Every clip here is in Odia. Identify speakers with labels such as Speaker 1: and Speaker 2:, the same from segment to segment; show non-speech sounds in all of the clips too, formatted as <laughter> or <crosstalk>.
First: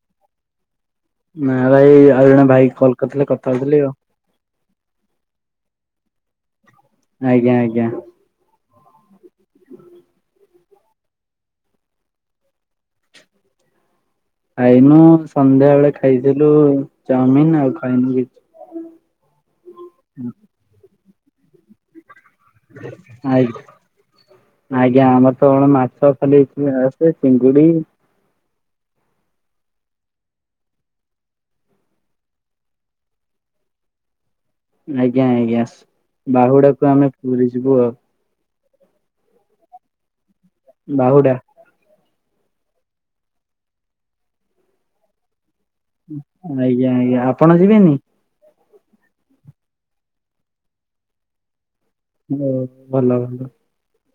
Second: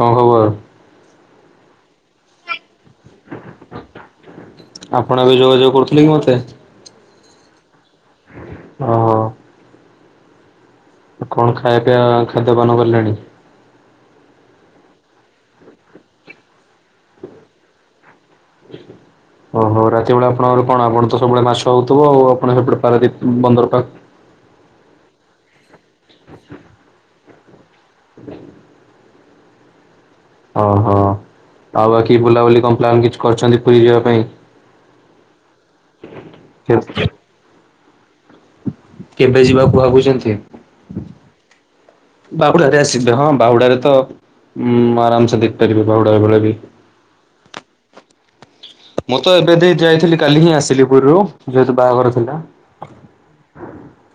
Speaker 1: କଣ ଖବର?
Speaker 2: ନା ଭାଇ ଆଉ ଜଣେ ଭାଇ କଲ୍ କରିଥିଲେ କଥା ହୋଇଥିଲି ଆଉ।
Speaker 1: ଆପଣ ବି ଯୋଗାଯୋଗ କରୁଥିଲେ କି ମତେ?
Speaker 2: ଆଜ୍ଞା ଆଜ୍ଞା।
Speaker 1: ଓହୋ କଣ ଖାଇବା ପିଇବା ଖାଦ୍ୟପାନ କଲେଣି?
Speaker 2: ଖାଇନୁ ସନ୍ଧ୍ୟା ବେଳେ ଖାଇଥିଲୁ ଚାଉମିନ ଆଉ ଖାଇନୁ କିଛି।
Speaker 1: ଆଉ ରାତି ବେଳେ ଆପଣଙ୍କର କଣ? ଆପଣ ତ ସବୁବେଳେ ମାଛ ହଉଥିବ ଆଉ। ଆପଣଙ୍କ ସେପଟେ ପାରାଦ୍ୱୀପ
Speaker 2: ଆଜ୍ଞା
Speaker 1: ବନ୍ଦର ପା
Speaker 2: ଆଜ୍ଞା ଆମର ତ କଣ ମାଛ ଖାଲି ଆସେ ଚିଙ୍ଗୁଡି
Speaker 1: ଓହୋ। ଆଉ ବାକି ବୁଲାବୁଲି କଣ ପ୍ଲାନ୍ କିଛି କରିଛନ୍ତି ପୁରୀ ଯିବା ପାଇଁ?
Speaker 2: ଆଜ୍ଞା ଆଜ୍ଞା। ବାହୁଡାକୁ ଆମେ ପୁରୀ ଯିବୁ ଆଉ।
Speaker 1: କେବେ ଯିବାକୁ ଭାବୁଚନ୍ତି?
Speaker 2: ବାହୁଡା।
Speaker 1: ବାହୁଡାରେ ଆସିବେ। ହଁ ବାହୁଡାରେ ତ ଉଁ ଆରାମସେ ଦେଖ
Speaker 2: ଆଜ୍ଞା ଆଜ୍ଞା। ଆପଣ ଯିବେନି?
Speaker 1: ମୁଁ ତ ଏବେ ଦ ଯାଇଥିଲି କାଲି ହିଁ ଆସିଲି ପୁରୀରୁ। ଯେହେତୁ ବାହାଘର ଥିଲା।
Speaker 2: ଓ ଭଲ ଭଲ।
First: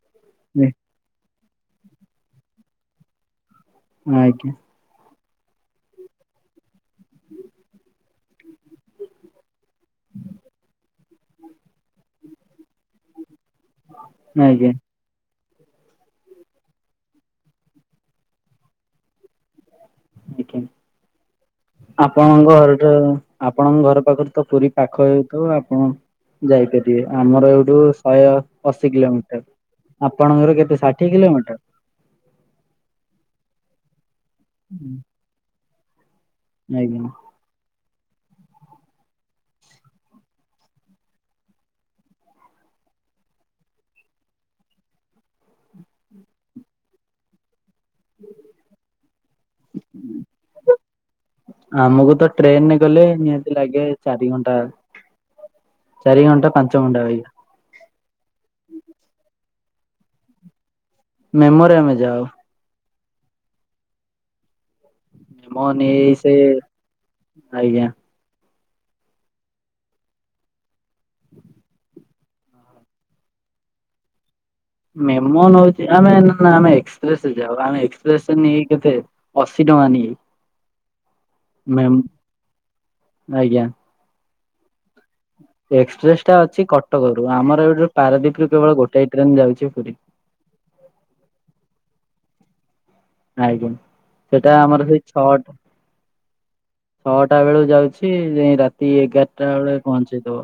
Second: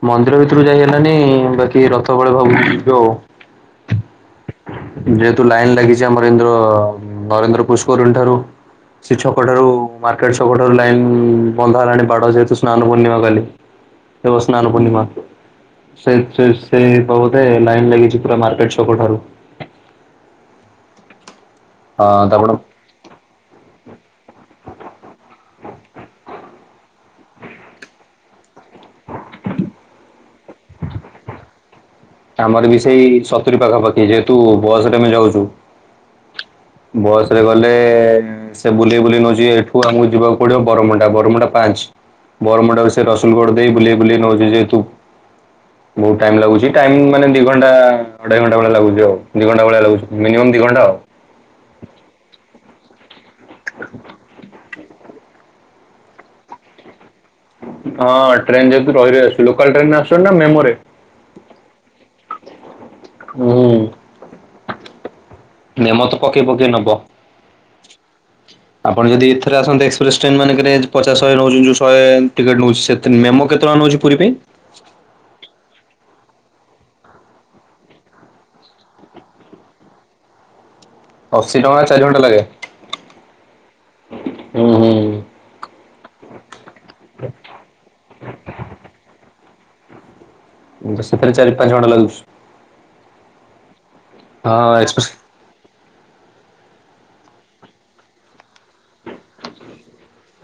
Speaker 1: ମନ୍ଦିର ଭିତରୁ
Speaker 2: ଆଜ୍ଞା
Speaker 1: ଯାଇ ହେଲାନି ବାକି ରଥ ବଳେ ଭାବୁଚି ଯିବି ଆଉ।
Speaker 2: ଆଜ୍ଞା।
Speaker 1: ଯେହେତୁ ଲାଇନ ଲାଗିଛି ଆମର ଇନ୍ଦ୍ର ନରେନ୍ଦ୍ର ପୁଷ୍କରିଣୀ ଠାରୁ, ସେ ଛ କ, ଠାରୁ ମାର୍କେଟ ଛକଠାରୁ ଲାଇନ୍ ବନ୍ଧା ହେଲାଣି ବାଡ଼ ଯେହେତୁ ସ୍ନାନ ପୂର୍ଣ୍ଣିମା କାଲି। ଦେବ ସ୍ନାନ
Speaker 2: ଆଜ୍ଞା।
Speaker 1: ପୂର୍ଣ୍ଣିମା। ସେ ସେ ସେ ବହୁଧେ ଲାଇନ୍ ଲାଗିଛି ପୁରା ମାର୍କେଟ ଛକ ଠାରୁ।
Speaker 2: ଆଜ୍ଞା,
Speaker 1: ହଁ ତାପଣ
Speaker 2: ଆପଣଙ୍କ ଆପଣଙ୍କ ଘର ପାଖରୁ ତ ପୁରୀ ପାଖ ହେଉଥିବ ଆପଣ। ଯାଇପାରିବେ ଆମର ଏଇଠୁ ଶଏ ଅଶୀ କିଲୋମିଟର। ଆପଣଙ୍କର କେତେ ଷାଠିଏ କିଲୋମିଟର?
Speaker 1: ଆମର ବି ସେଇ ସତୁୁରୀ ପାଖାପାଖି। ଯେହେତୁ ବସ ରେ ଆମେ ଯାଉଛୁ।
Speaker 2: ଆଜ୍ଞା।
Speaker 1: ବସ୍। ସେରେ ଗଲେ ସେ ବୁଲେଇ ବୁଲେଇ ନଉଛି ଏଠୁ ଆମକୁ ଯିବାକୁ ପଡିବ ବରମୁଣ୍ଡା। ବରମୁଣ୍ଡା ପାଞ୍ଚ। ବରମୁଣ୍ଡାରୁ ସେ ରସୁଲଗଡ ଦେଇ ବୁଲେଇ ବୁଲେଇ ନଉଚି ଯେହେତୁ ବହୁତ ଟାଇମ ଲାଗୁଛି। ଟାଇମ୍ ମାନେ ଦି ଘଣ୍ଟା ଅଢେଇ ଘଣ୍ଟା ଭଳିଆ ଲାଗୁଛି ଆଉ ଦି ଘଣ୍ଟା ଭଳିଆ ଲାଗୁଛି ମିନିମମ୍ ଦି ଘଣ୍ଟା ଆଉ।
Speaker 2: ଆମକୁ ତ ଟ୍ରେନରେ ଗଲେ ନିହାତି ଲାଗେ ଚାରି ଘଣ୍ଟା। ଚାରି ଘଣ୍ଟା ପାଞ୍ଚ ଘଣ୍ଟା ବାଇ।
Speaker 1: ହଁ ଟ୍ରେନ୍ ଯେହେତୁ ରହି ରଇ ଆସୁ ଲୋକାଲ ଟ୍ରେନ ଆସଛନ୍ତି ନା ମେମୋରେ?
Speaker 2: ମେମୋରେ ଆମେ ଯାଉ।
Speaker 1: ହୁଁ।
Speaker 2: ମନି
Speaker 1: ମେମୋ ତ
Speaker 2: ସେ
Speaker 1: ପକେଇ ପକେଇ ନବ
Speaker 2: ଆଜ୍ଞା।
Speaker 1: ଆପଣ ଯଦି ଏଥରେ ଆସନ୍ତେ ଏକ୍ସପ୍ରେସ ଟ୍ରେନ ମାନଙ୍କରେ ପଚାଶ ଶହେ ନଉଛନ୍ତି ଯୋଉ ଶଏ। ଟିକେଟ ନେଉଛି ସେତି। ମେମୋ କେତେ ଟଙ୍କା ନେଉଛି ପୁରୀ ପାଇଁ?
Speaker 2: ମେମୋ ନଉଛି ଆମେ ନା ଆମେ ଏକ୍ସପ୍ରେସରେ ଯାଉ। ଆମେ ଏକ୍ସପ୍ରେସରେ ନିଏ କେତେ? ଅଶୀ ଟଙ୍କା ନିଏ।
Speaker 1: ଅଶୀ ଟଙ୍କା
Speaker 2: ମେମ୍
Speaker 1: ଚାରି ଘଣ୍ଟା ଲାଗେ।
Speaker 2: ଆଜ୍ଞା
Speaker 1: ହୁଁ
Speaker 2: ଏକ୍ସପ୍ରେସ ଟା ଅଛି କଟକରୁୁ ଆମର ଏଠୁ ପାରାଦ୍ୱୀପୁ କେବଳ ଗୋଟେ ଟ୍ରେନ ଯାଉଛି ପୁରୀ
Speaker 1: ତ ସେଥି ଚାରି ପାଞ୍ଚ ଘଣ୍ା ଲାଗୁଛ
Speaker 2: ଆଜ୍ଞା ସେଟା
Speaker 1: ହଁ
Speaker 2: ଆମର ସେଇ
Speaker 1: ଏକ୍ସପ୍ରେସ୍
Speaker 2: ଛଅଟା ଛଅଟା ବେଳୁ ଯାଉଛି ରାତି ଏଗାରଟା ବେଳେ ପହଞ୍ଚିଦବ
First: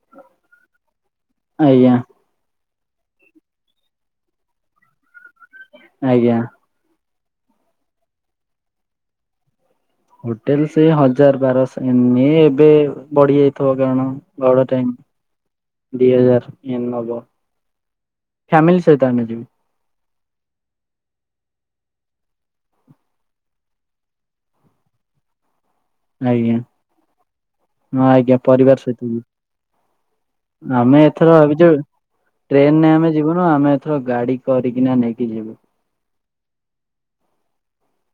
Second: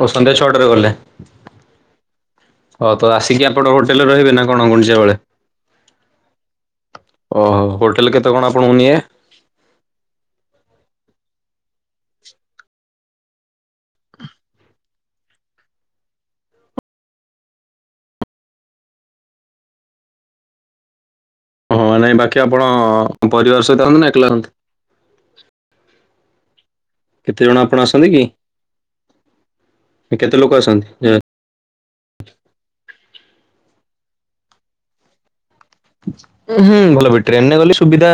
Speaker 1: ଓ ସନ୍ଧ୍ୟା ଛଅଟାରେ ଗଲେ
Speaker 2: ଆଜ୍ଞା
Speaker 1: ହଁ ତ ଆସିକି ଆପଣଙ୍କ ହୋଟେଲ ରେ ରହିବେ ନା କଣୁଣଛିାବେଳେ
Speaker 2: ଆଜ୍ଞା
Speaker 1: ଓୋ ହୋଟେଲ୍ କେତେ କଣ ଆପଣଙ୍କୁ ନିଏ
Speaker 2: ହୋଟେଲ ସେ ହଜାର ବାରଶହ ଏନ ଏବେ ବଢି ଯାଇଥିବ କାରଣ ବଡ ଟାଇମ ଦୁଇ ହଜାର ନବ ଫ୍ୟାମିଲି ସହିତ ଆମେ ଯିବି
Speaker 1: ହଁ ନାଇଁ ବାକି ଆପଣ ପରିବାର ସହିତ ଆନ୍ତୁ ନା ଏକନ୍ତି
Speaker 2: ଆଜ୍ଞା
Speaker 1: କେତେ ଜଣ ଆପଣ
Speaker 2: ହଁ
Speaker 1: ଆସନ୍ତି କି?
Speaker 2: ଆଜ୍ଞା ପରିବାର ସହିତ
Speaker 1: କେତେ ଲୋକ
Speaker 2: ବି
Speaker 1: ଆସନ୍ତି?
Speaker 2: ଆମେ
Speaker 1: ଯେ
Speaker 2: ଏଥର ଭାବିଚୁ। ଟ୍ରେନରେ ଆମେ ଯିବୁନୁ ଆମେ ଏଥର ଗାଡି କରିକିନା ନେଇକି ଯିବୁ।
Speaker 1: ଉଁ ହୁଁ ଭଲ ବି ଟ୍ରେନରେ ଗଲେ ସୁବିଧା।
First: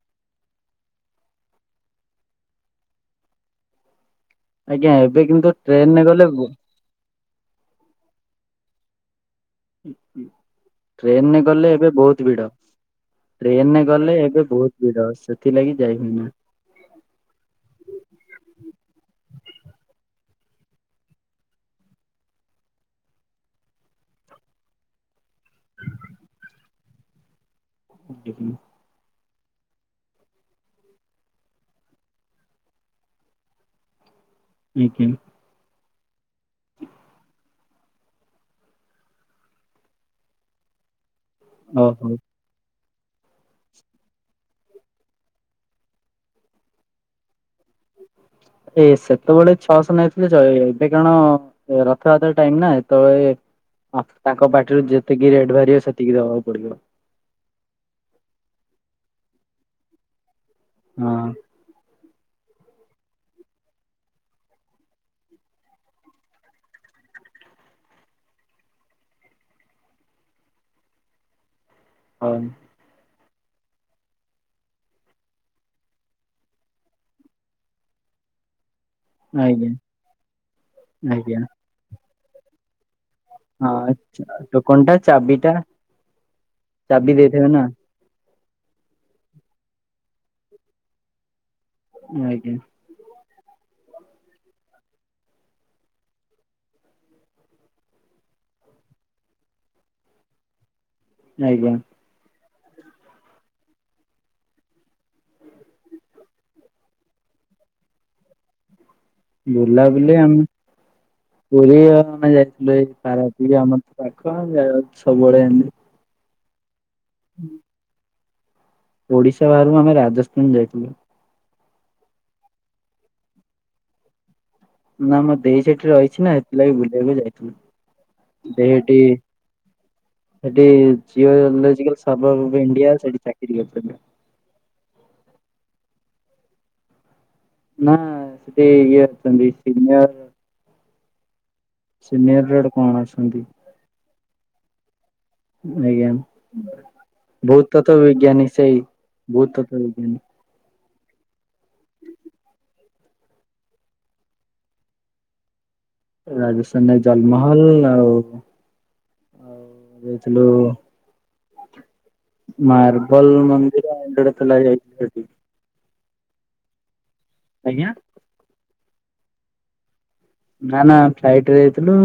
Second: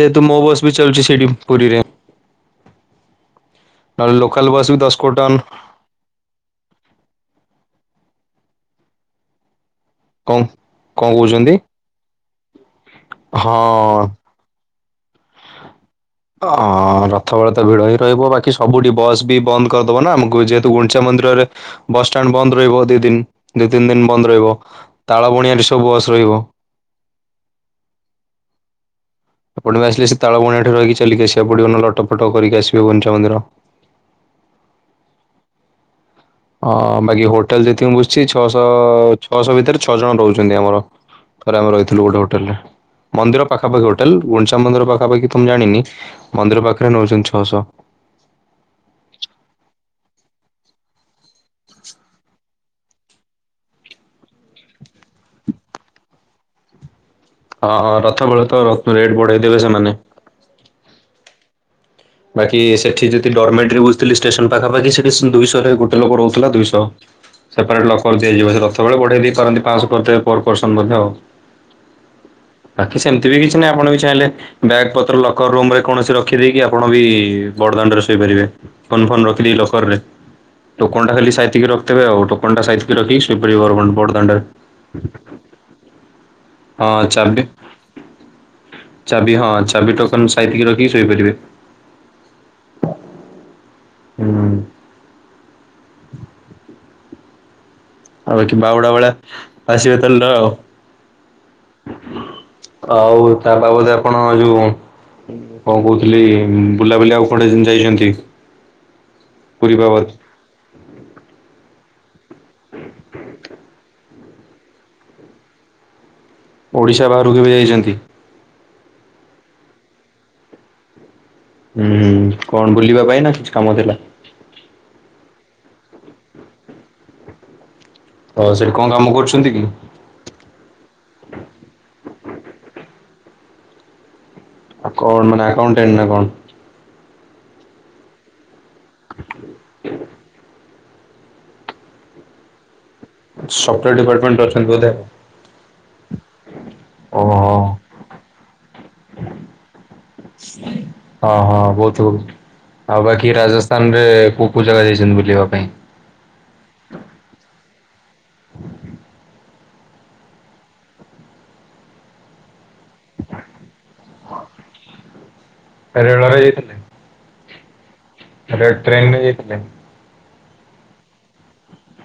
Speaker 1: ଯେହେତୁ ମୋ ବସ୍ ବି ଚାଲୁଛି ସେିଠି ପୁରୀରେ ଲୋକା
Speaker 2: ଆଜ୍ଞା ଏବେ କିନ୍ତୁ ଟ୍ରେନରେ ଗଲେୁ
Speaker 1: କଣ କଣ
Speaker 2: ଟ୍ରେନରେ
Speaker 1: କହୁଛନ୍ତି?
Speaker 2: ଗଲେ ଏବେ ବହୁତ ଭିଡ ଟ୍ରେନରେ
Speaker 1: ହଁ।
Speaker 2: ଗଲେ ଏବେ ବହୁତ ର ସେଥିଲାଗି ଯାଇ ହୁନା
Speaker 1: ଅଁ ରଥ ବେଳେ ତ ଭିଡ ହିଁ ରହିବ ବାକି ସବୁଠି ବସ୍ ବି ବନ୍ଦ କରିଦବ ନା ଆମକୁ ଯେହେତୁ ଗୁଣ୍ଡିଚା ମନ୍ଦିରରେ ବସଷ୍ଟାଣ୍ଡ ବନ୍ଦ ରହିବ ଦି ଦିନ ଦି ତିନି ଦିନ ବନ୍ଦ ରହିବ ତାଳ ବଣିଆରେ ସବୁ ବସ ରହିବ
Speaker 2: ଆ
Speaker 1: ଆପଣ ବି ଆସିଲେ ସେ ତାଳବଣି ଠ ରହିି ଚାଲିକ ଆସିବାକୁ ପଡିବ ନା ଲଟ ଫଟ କରିକି ଆସିବ କନଞ୍ଚା ମନ୍ଦିର
Speaker 2: ଆଜ୍ଞା
Speaker 1: ହଁ ବାକି ହୋଟେଲ ଯେତିକ ମୁଁ ବୁଝୁଛି ଛଅଶହ ଛଅଶହ ଭିତରେ ଛଅ ଜଣ ରହୁଛନ୍ତି ଆମର ରେ ଆମେ ରହିଥିଲୁ
Speaker 2: ଓହୋ
Speaker 1: ଗୋଟେ ହୋଟେଲ ରେ ମନ୍ଦିର ପାଖାପଖ ହୋଟେଲ ଗୁଣ୍ଡିଚା ମନ୍ଦିର ପାଖାପଖି ତମେ ଜାଣିନି ମନ୍ଦିର ପାଖରେ ନେଉଛନ୍ତି ଛଅଶହ
Speaker 2: ଏ ସେତେବେଳେ ଛଅଶହ ହେଇଥିଲେ ଏବେ କାରଣ ରଥଯାତ୍ରା ଟାଇମ ନା ସେତେବେଳେ ତାଙ୍କ ପାଟିରୁ ଯେତିକି ରେଟ୍ ବାହାରିବ ସେତିକି ଦବାକୁ ପଡିବ
Speaker 1: ହଁଁ ରଥ ବେଳେ ତ ରେଟ୍ ବଢେଇ ଦେେବେ ସେମାନେ
Speaker 2: ହଁ
Speaker 1: ବାକି ସେଠି ଯଦି ଡରମେଟି ବୁଝଥିଲି ଷ୍ଟେସନ ପାଖାପାଖି ସେଠି ଦୁଇଶହରେ ଗୋଟେ ଲୋକ ରହୁଥିଲା ଦୁଇଶହ ସେପାରେଟ୍ ଲକର୍ ଦିଆଯିବ ସେ ରଥ ବବେଳେ ବଢ଼େଇ ଦେଇପାରନ୍ତି ପାଞ୍ଚଶହ ପର ପର୍ସନ୍ ମଧ୍ୟ ଆଉ
Speaker 2: ହଁ
Speaker 1: ଆକି ସେମିତି ବି କିଛି ନାହିଁ ଆପଣ ବି ଚାହିଁଲେ ବଗ ପତ୍ର ଲକର ରୁମ ରେ କୌଣସି ରଖିଦକି ଆପଣ ବି ବଡ଼ଦାଣ୍ଡରେ ଶୋଇପାରିବେ ଫୋନ ଫୋନ ରଖିଦି
Speaker 2: ଆଜ୍ଞା
Speaker 1: ଲକରରେ ଟୋକନ ଟା ଖାଲି
Speaker 2: ଆଜ୍ଞା
Speaker 1: ସାଇତିକି ରଖିବେ ଆଉ ଟୋକନ ଟା ସାଇ ରଖି
Speaker 2: ହଁ
Speaker 1: ଏପ ପଡଦଣ୍ଡ
Speaker 2: ଟୋକନ ଟା ଚାବିଟା ଚାବି ଦେଇଥିବ ନା
Speaker 1: ଚାବି ହଁ ଚାବି ଟୋକନ ସାଇତିକି ରଖିକି ଶୋଇପାରିବେ
Speaker 2: ଆଜ୍ଞା
Speaker 1: ହୁଁ ଆଉ ବାକି ବାଉଡା ଭେଳିଆ ଆସିବେ ତାହେଲେ ର ଆଉ
Speaker 2: ଆଜ୍ଞା
Speaker 1: ଆଉ ତା ବାବଦ ଆପଣ ଯୋଉ କଣ କହୁଥିଲି ବୁଲାବୁଲି ଆଉ କଡେ ଯାଇଛନ୍ତି
Speaker 2: ବୁଲାବୁଲି ଆମେ
Speaker 1: ହ
Speaker 2: ପୁରୀ ଆମେ ଯାଇଥିଲୁ ଏଇ ପାରାପ ଆମର ପାଖ ସବୁବେଳେ ଏମିତି
Speaker 1: ଓଡ଼ିଶା ବାହାରକୁ ବି ଯାଇଛନ୍ତି
Speaker 2: ଓଡିଶା ବାହାରୁ ଆମେ ରାଜସ୍ଥାନ ଯାଇଥିଲୁ
Speaker 1: ହୁଁ କଣ ବୁଲିବା ପାଇଁ ନା କିଛି କାମ ଥିଲା
Speaker 2: ନା ମଁ ଦେଇ ସେଠି ରହିଛି ନା ସେଥିଲାଗି ବୁଲିବାକୁ ଯାଇଥିଲୁ
Speaker 1: ତ ସେଠି କଣ
Speaker 2: ଦେହେଟି
Speaker 1: କାମ କରୁଛନ୍ତି କି?
Speaker 2: ସେଠି ଜିଓଲୋଜିକାଲ ସର୍ଭର ଅଫ ଇଣ୍ଡିଆ ସେଠି ଚାକିରି କରିଛନ୍ତି
Speaker 1: ଆ କଣ ମାନେ ଆକାଉଣ୍ଟ ଏଣ୍ଟ ନା କଣ
Speaker 2: ନା ସେଠି ଇଏ ଅଛନ୍ତି ସିନିୟର ସ ନି ରେଟ କଣ ଅ
Speaker 1: ସଫ୍ଟୱୋର ଡିାର୍ଟମେଣ୍ଟ ଅଛନ୍ତି ବୋଧେ
Speaker 2: ଆଜ୍ଞା
Speaker 1: ଓହୋ
Speaker 2: ଭହୁତତଵ ବିଜ୍ଞାନୀ ସେଇ ଭହୁତ ତତଵ ବିଜ୍ଞାନୀ
Speaker 1: ଶ ହଁ ହଁ ବହୁତ ବହୁ ଆଉ ବାକି ରାଜସ୍ଥାନ ରେ କୋଉ କୋ ଜାଗା ଯାଇଛନ୍ତି ବୁଲିବା ପାଇଁ
Speaker 2: ରାଜସ୍ଥାନରେ ଜଲମହଲ ଆଉ ଆଉ ଯାଇଥିଲୁ ମାର୍ବଲ ମନ୍ଦିର ଆଣ୍ଡଡ଼ ତଲା ଯାଇ ସେ
Speaker 1: ରେଳରେ ଯାଇଥିଲଲେ
Speaker 2: ଆଜ୍ଞା
Speaker 1: ଟ୍ରେନରେ ଯାଇଥିଲଥିଲେ
Speaker 2: ନା ନା ଫ୍ଲାଇଟ ରେ ଯାଇଥିଲୁ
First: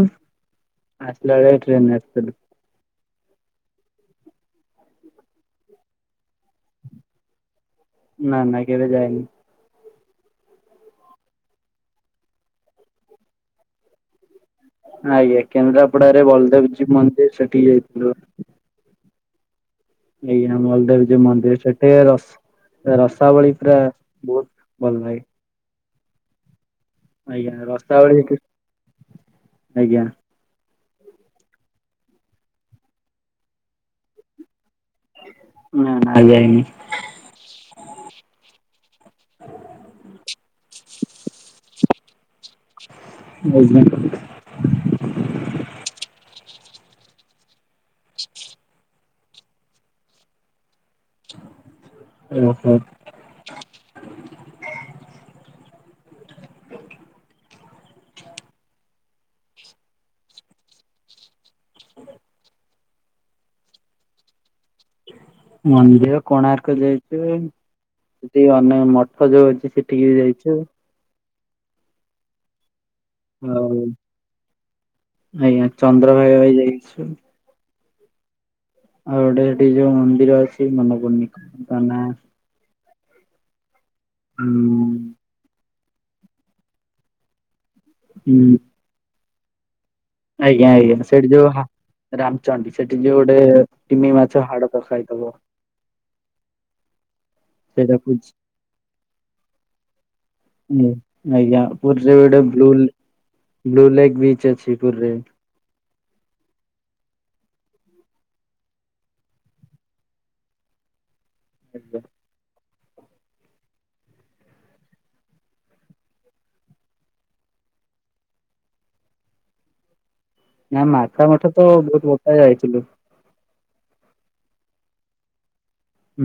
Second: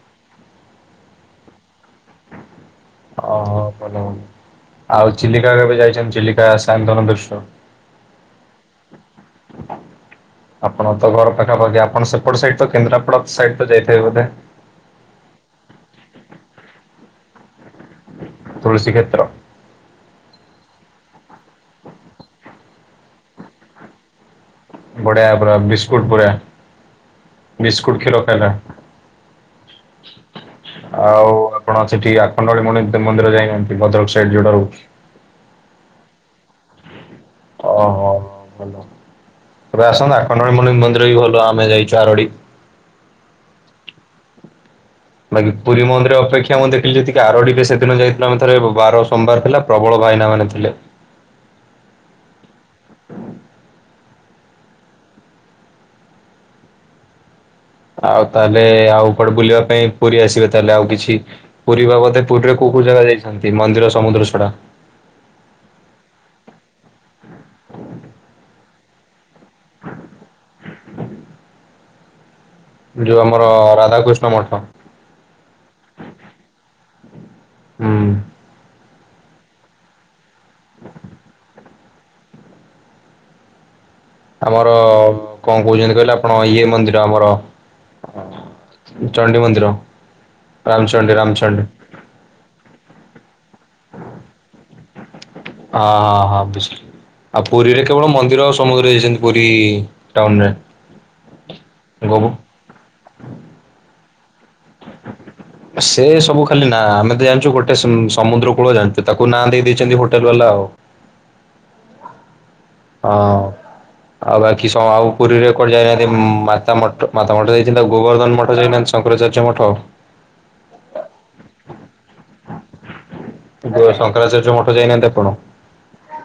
Speaker 2: ଆସିଲା ବେଳେ ଟ୍ରେନ ଆସିଥିଲୁ
Speaker 1: ଓହୋ ଭଲ ଭନ ଆଉ ଚିଲିକା କେବେ ଯାଇଛନ୍ତି ଚିଲିକା ସଏନ୍ତନ ବିଶ
Speaker 2: ନା ନା କେବେ ଯାନି
Speaker 1: ଆପଣ ତ ଘର ପାଖାପାଖି ଆପଣ ସେପଟ ସାଇଡ ତ କେନ୍ଦ୍ରାପଡା ସାଇଡ ତ ଯାଇଥିବେ ବୋଧେ
Speaker 2: ଆଜ୍ଞା କେନ୍ଦ୍ରାପଡାରେ ବଲଦେବଜୀ ମନ୍ଦିର ସେଠିକି ଯାଇଥିଲୁ
Speaker 1: ତୁସୀ କ୍ଷେତ୍ର
Speaker 2: ଆଜ୍ଞା ମଳଦେବ ଯୋଉ ମନ୍ଦିର ସେଠି ରସାବଳି ପୁରା ବହୁତ ଭଲ ଲାଗେ
Speaker 1: ବଢିଆ ପୁରା ବିସ୍କୁଟ ପୁରା
Speaker 2: ଆଜ୍ଞା
Speaker 1: ବିସ୍କୁଟ
Speaker 2: ରସାବଳି
Speaker 1: ଖିଲୋ
Speaker 2: ସେଠି
Speaker 1: ଖଲା
Speaker 2: ଆଜ୍ଞା
Speaker 1: ଆଉ ଆପଣ ସେଠି ଆଖଣ୍ଡବାଳି ମନ୍ଦିର ଯାଇନାହାନ୍ତି ଭଦ୍ରକ ସାଇଡ ଯୋଉଟାରୁ
Speaker 2: ନା ନା ଯାଇନି
Speaker 1: ଓହୋ ଭଲ ଏବେ ଆସନ୍ତୁ ଆଖଣ୍ଡଳମଣି ମନ୍ଦିର ବି ଭଲ ଆମେ ଯାଇଛୁ ଆରଡି।
Speaker 2: ଆଜ୍ଞା।
Speaker 1: ବାକି ପୁରୀ ମନ୍ଦିର ଅପେକ୍ଷା ମୁଁ ଦେଖିଲି ଯଦି କି ଆରଡି ଟେ ସେଦିନ ଯାଇଥିଲ ଆମେ ଥରେ ସୋମବାର ଥିଲା। ପ୍ରବଳ ଭାଇନାମାନେ ଥିଲେ।
Speaker 2: ଓହୋ।
Speaker 1: ଆଉ ତାହେଲେ ଆଉ କୁଆଡେ ବୁଲିବା ପାଇଁ ପୁରୀ ଆସିବେ ତାହେଲେ ଆଉ କିଛି। ପୁରୀ ବାବଦେ ପୁରୀରେ କୋଉ କୋଉ ଜାଗା ଯାଇଛନ୍ତି ମନ୍ଦିର ସମୁଦ୍ର ଛଡା?
Speaker 2: ମନ୍ଦିର କୋଣାର୍କ ଯାଇଛି। ସେଠି ଅନେକ ମଠ ଯୋଉ ଅଛି ସେଠିକି ବି ଯାଇଛୁ।
Speaker 1: ହୁଁ ଯେଉଁ ଆମର
Speaker 2: ଆଉ
Speaker 1: ରାଧାକୃଷ୍ଣ ମଠ।
Speaker 2: ଆଜ୍ଞା ଚନ୍ଦ୍ରଭାଗ ଭାଇ ଯାଇଛୁ।
Speaker 1: ହୁଁ।
Speaker 2: ଆଉ ଗୋଟେ ଏଠି ଯୋଉ ମନ୍ଦିର ଅଛି ମନ ପଡୁନି ତା ନା ଉଁ
Speaker 1: ଆମର କଣ କହୁଛନ୍ତି କହିଲେ ଆପଣ ଇଏ ମନ୍ଦିର ଆମର
Speaker 2: ହୁଁ।
Speaker 1: ଚଣ୍ଡୀ ମନ୍ଦିର।
Speaker 2: ଆଜ୍ଞା ଆଜ୍ଞା
Speaker 1: ରାମଚଣ୍ଡୀ
Speaker 2: ସେଇଠି ଯୋଉ ହା
Speaker 1: ରାମଚଣ୍ଡୀ
Speaker 2: ରାମଚଣ୍ଡୀ ସେଠି ଯୋଉ ଗୋଟେ ଟିମି ମାଛ ହାଡ ତ ଖାଇଥବ।
Speaker 1: ଅ ହଁ ହଁ ବୁଝିଲି। ଆଉ ପୁରୀରେ
Speaker 2: ସେଇଟା
Speaker 1: କେବଳ
Speaker 2: ଖୋଜି
Speaker 1: ମନ୍ଦିର ସମୁଦ୍ରରେ ଯାଇଛନ୍ତି ପୁରୀ ଟାଉନରେ।
Speaker 2: ହୁଁ ଆଜ୍ଞା ପୁରୀରେ
Speaker 1: ଗୋବୁ
Speaker 2: ଗୋଟେ ବ୍ଲୁ ବ୍ଲୁ ଲେକ୍ ବିଚ ଅଛି ପୁରୀରେ।
Speaker 1: ସେ ସବୁ ଖାଲି ନା ଆମେ ତ ଜାଣିଛୁ ଗୋଟେ ସମୁଦ୍ର କୂଳ ଜାଣିଛୁ ତାକୁ ନାଁ ଦେଇ ଦେଇଛନ୍ତି ହୋଟେଲ ବାଲା ଆଉ।
Speaker 2: <inaudible>
Speaker 1: ହଁ। ଆଉ ବାକି ସ ଆଉ ପୁରୀରେ କୁଆଡେ ଯାଇନାହାନ୍ତି ମାତା ମ ମାତା ମଠ ଯାଇଛନ୍ତି ଗୋବର୍ଦ୍ଧନ ମଠ ଯାଇନାହାନ୍ତି ଶଙ୍କରାଚାର୍ଯ୍ୟ ମଠ?
Speaker 2: ନା ମାତା ମଠ ତ ବହୁତ ବର୍ଷାରେ ଯାଇଥିଲୁ।
Speaker 1: ଦୋ ଶଙ୍କରାଚାର୍ଯ୍ୟ ମଠ ଯାଇନାହାନ୍ତି ଆପଣ?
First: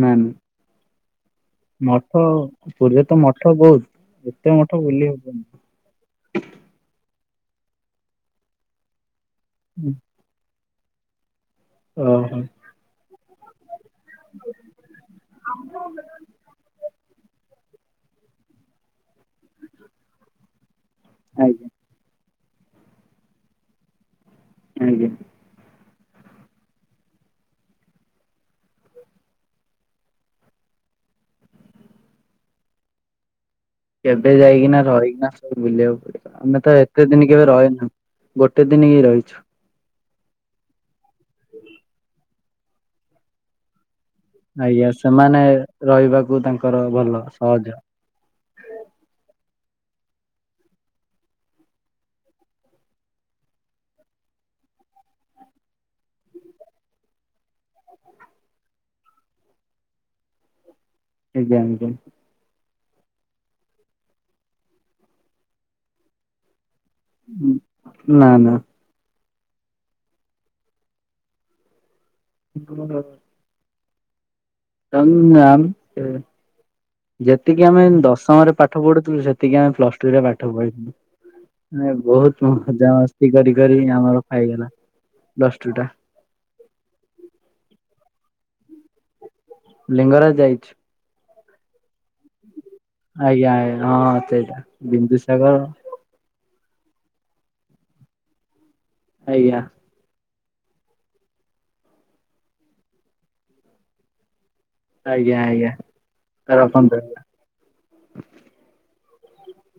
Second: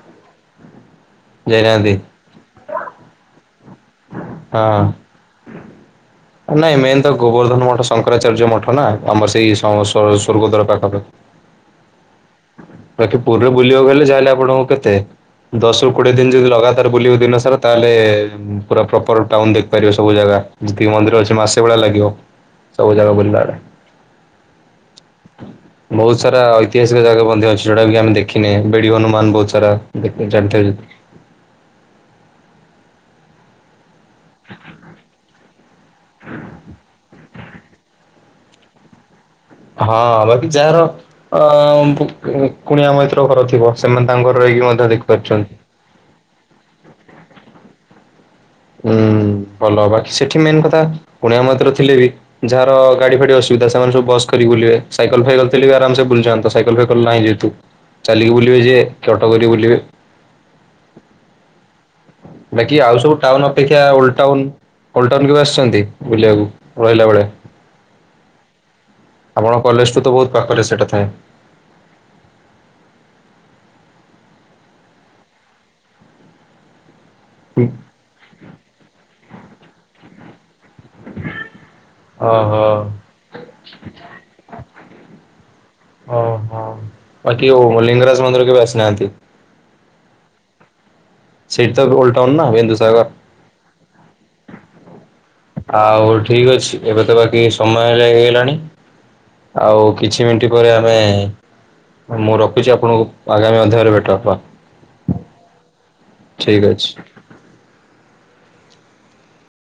Speaker 2: ନା ନା।
Speaker 1: ଯାଇନାହାନ୍ତି
Speaker 2: ମଠ ପୁରୀରେ ତ ମଠ ବହୁତ। ଏତେ ମଠ
Speaker 1: ହଁ।
Speaker 2: ବୁଲି ହବନି।
Speaker 1: ନାଇଁ ମେନ୍ ତ ଗୋବର୍ଦ୍ଧନ ମଠ ଶଙ୍କରାଚାର୍ଯ୍ୟ ମଠ ନା। ଆମର ସେଇ ସ ସ ସ୍ୱର୍ଗଦ୍ୱାର ପାଖାପାଖି।
Speaker 2: ଓହୋ।
Speaker 1: ବାକି ପୁରୀରେ ବୁଲିବାକୁ ହେଲେ ଯାହେଲେ ଆପଣଙ୍କୁ କେତେ ଦଶରୁ କୋଡିଏ ଦିନ ଯଦି ଲଗାତାର ବୁଲିବୁ ଦିନ ସାରା ତାହେଲେ ପୁରା ପ୍ରପର ଟାଉନ ଦେଖିପାରିବେ ସବୁ ଜାଗା ଯେତିକି ମନ୍ଦିର ଅଛି। ଠି ମାସେ
Speaker 2: ଆଜ୍ଞା
Speaker 1: ଭଳିଆ ଲାଗିବ। ସବୁ ଜାଗା ବୁଲିଲା ବେଳେ।
Speaker 2: ଆଜ୍ଞା।
Speaker 1: ହୁଁ। ବହୁତ ସାରା ଐତିହାସିକ ଜାଗା ମଧ୍ୟ ଅଛି ଯୋଉଟାକି ଆମେ ଦେଖିନେ ବେଡି ହନୁମାନ ବହୁତ ସାରା ଦେଖି ଜାଣିଥିବେ।
Speaker 2: କେବେ ଯାଇକିନା ରହିକିନା ସବୁ ବୁଲିବାକୁ ପଡିବ ଆମେ ତ ଏତେ ଦିନ କେବେ ରହିନୁ। ଗୋଟେ ଦିନ ହେଇ ରହିଛୁ।
Speaker 1: ହଁ ବାକି ଯାହାର ଅ ଉ ଉ କୁଣିଆ ମୈତ୍ର ଘର ଥିବ। ସେମାନେ ତାଙ୍କର ରହିକି
Speaker 2: ଆଜ୍ଞା
Speaker 1: ମଧ୍ୟ
Speaker 2: ସେମାନେ
Speaker 1: ଦେଖିପାରୁଛନ୍ତି।
Speaker 2: ରହିବାକୁ ତାଙ୍କର ଭଲ ସହଜ।
Speaker 1: ଉୁଁ ଭଲ ବାକି ସେଠି ମେନ୍ କଥା କୁଣିଆ ମୈତ୍ର ଥିଲେ ବି ଯାହାର ଗାଡି ଫାଡି ଅସୁବିଧା ସେମାନେ ସବୁ ବସ କରିକି ବୁଲିବେ। ସାଇକେଲ ଫାଇକେଲ ଥିଲେବି ଆରାମସ ବୁଲିଜାଆନ୍ତ। ସାଇକେଲ ଫାଇକଲ ନାହିଁ ଯେହେତୁ ଚାଲିକି ବୁଲିବେ ଯିଏ କି ଅଟ କରିକି ବୁଲିବେ।
Speaker 2: ଆଜ୍ଞା ଆଜ୍ଞା।
Speaker 1: ବାକି ଆଉ ସବୁ ଟାଉନ ଅପେକ୍ଷା ଓଲ୍ଡ ଟାଉନ୍ ଓଲ୍ଡ ଟାଉନ୍ କେବେ ଆସିଛନ୍ତି ବୁଲିବାକୁ? ରହିଲା ବେଳେ
Speaker 2: ନା ନା
Speaker 1: ଆପଣ କଲେଜଠୁ ତ ବହୁତ ପାଖରେ ସେଟା ଥାଏ।
Speaker 2: <inaudible> ତଙ୍ଗ ଆମ ଯେତିକି ଆମେ ଦଶମରେ ପାଠ ପଢୁଥିଲୁ ସେତିକି ଆମେ ପ୍ଲସ ଟୁରେ ପାଠ ପଢିଥିଲୁ। ବହୁତ
Speaker 1: ଓହୋ
Speaker 2: ମଜାାମସ୍ତି କରି କରି ଆମର ଖଗଲା। ଦଶ ଟୁ ଟା।
Speaker 1: ଓହୋ ବାକିଉ ଲିଙ୍ଗରାଜ ମନ୍ଦିର କେବେ ଆସିନାହାନ୍ତି।
Speaker 2: ଲିଙ୍ଗରାଜ ଯାଇଛି।
Speaker 1: ସେଇଠ ତ ଓଲଟାାଉନ ନା ବେନ୍ଦୁସାଗର।
Speaker 2: ଆଜ୍ଞା ଆଜ୍ଞ ହଁ ସେଇଟା ବିନ୍ଦୁସାଗର।
Speaker 1: ଆଉ ଠିକ୍ ଅଛି ଏବେ ତ ବାକି ସମୟ ଲାଗିଗଲାଣି
Speaker 2: ଆଜ୍ଞା
Speaker 1: ଆଉ। କିଛି ମିନିଟ ପରେ ଆମେ ମୁଁ ରଖୁଛି ଆପଣଙ୍କୁ ଆଗାମୀ ଅଧ୍ୟାୟରେ ଭେଟ ହବା।
Speaker 2: ଆଜ୍ଞା ଆଜ୍ଞା
Speaker 1: ଠିକ୍ ଅଛି।
Speaker 2: ତରପନ୍ଦ୍ରଲା।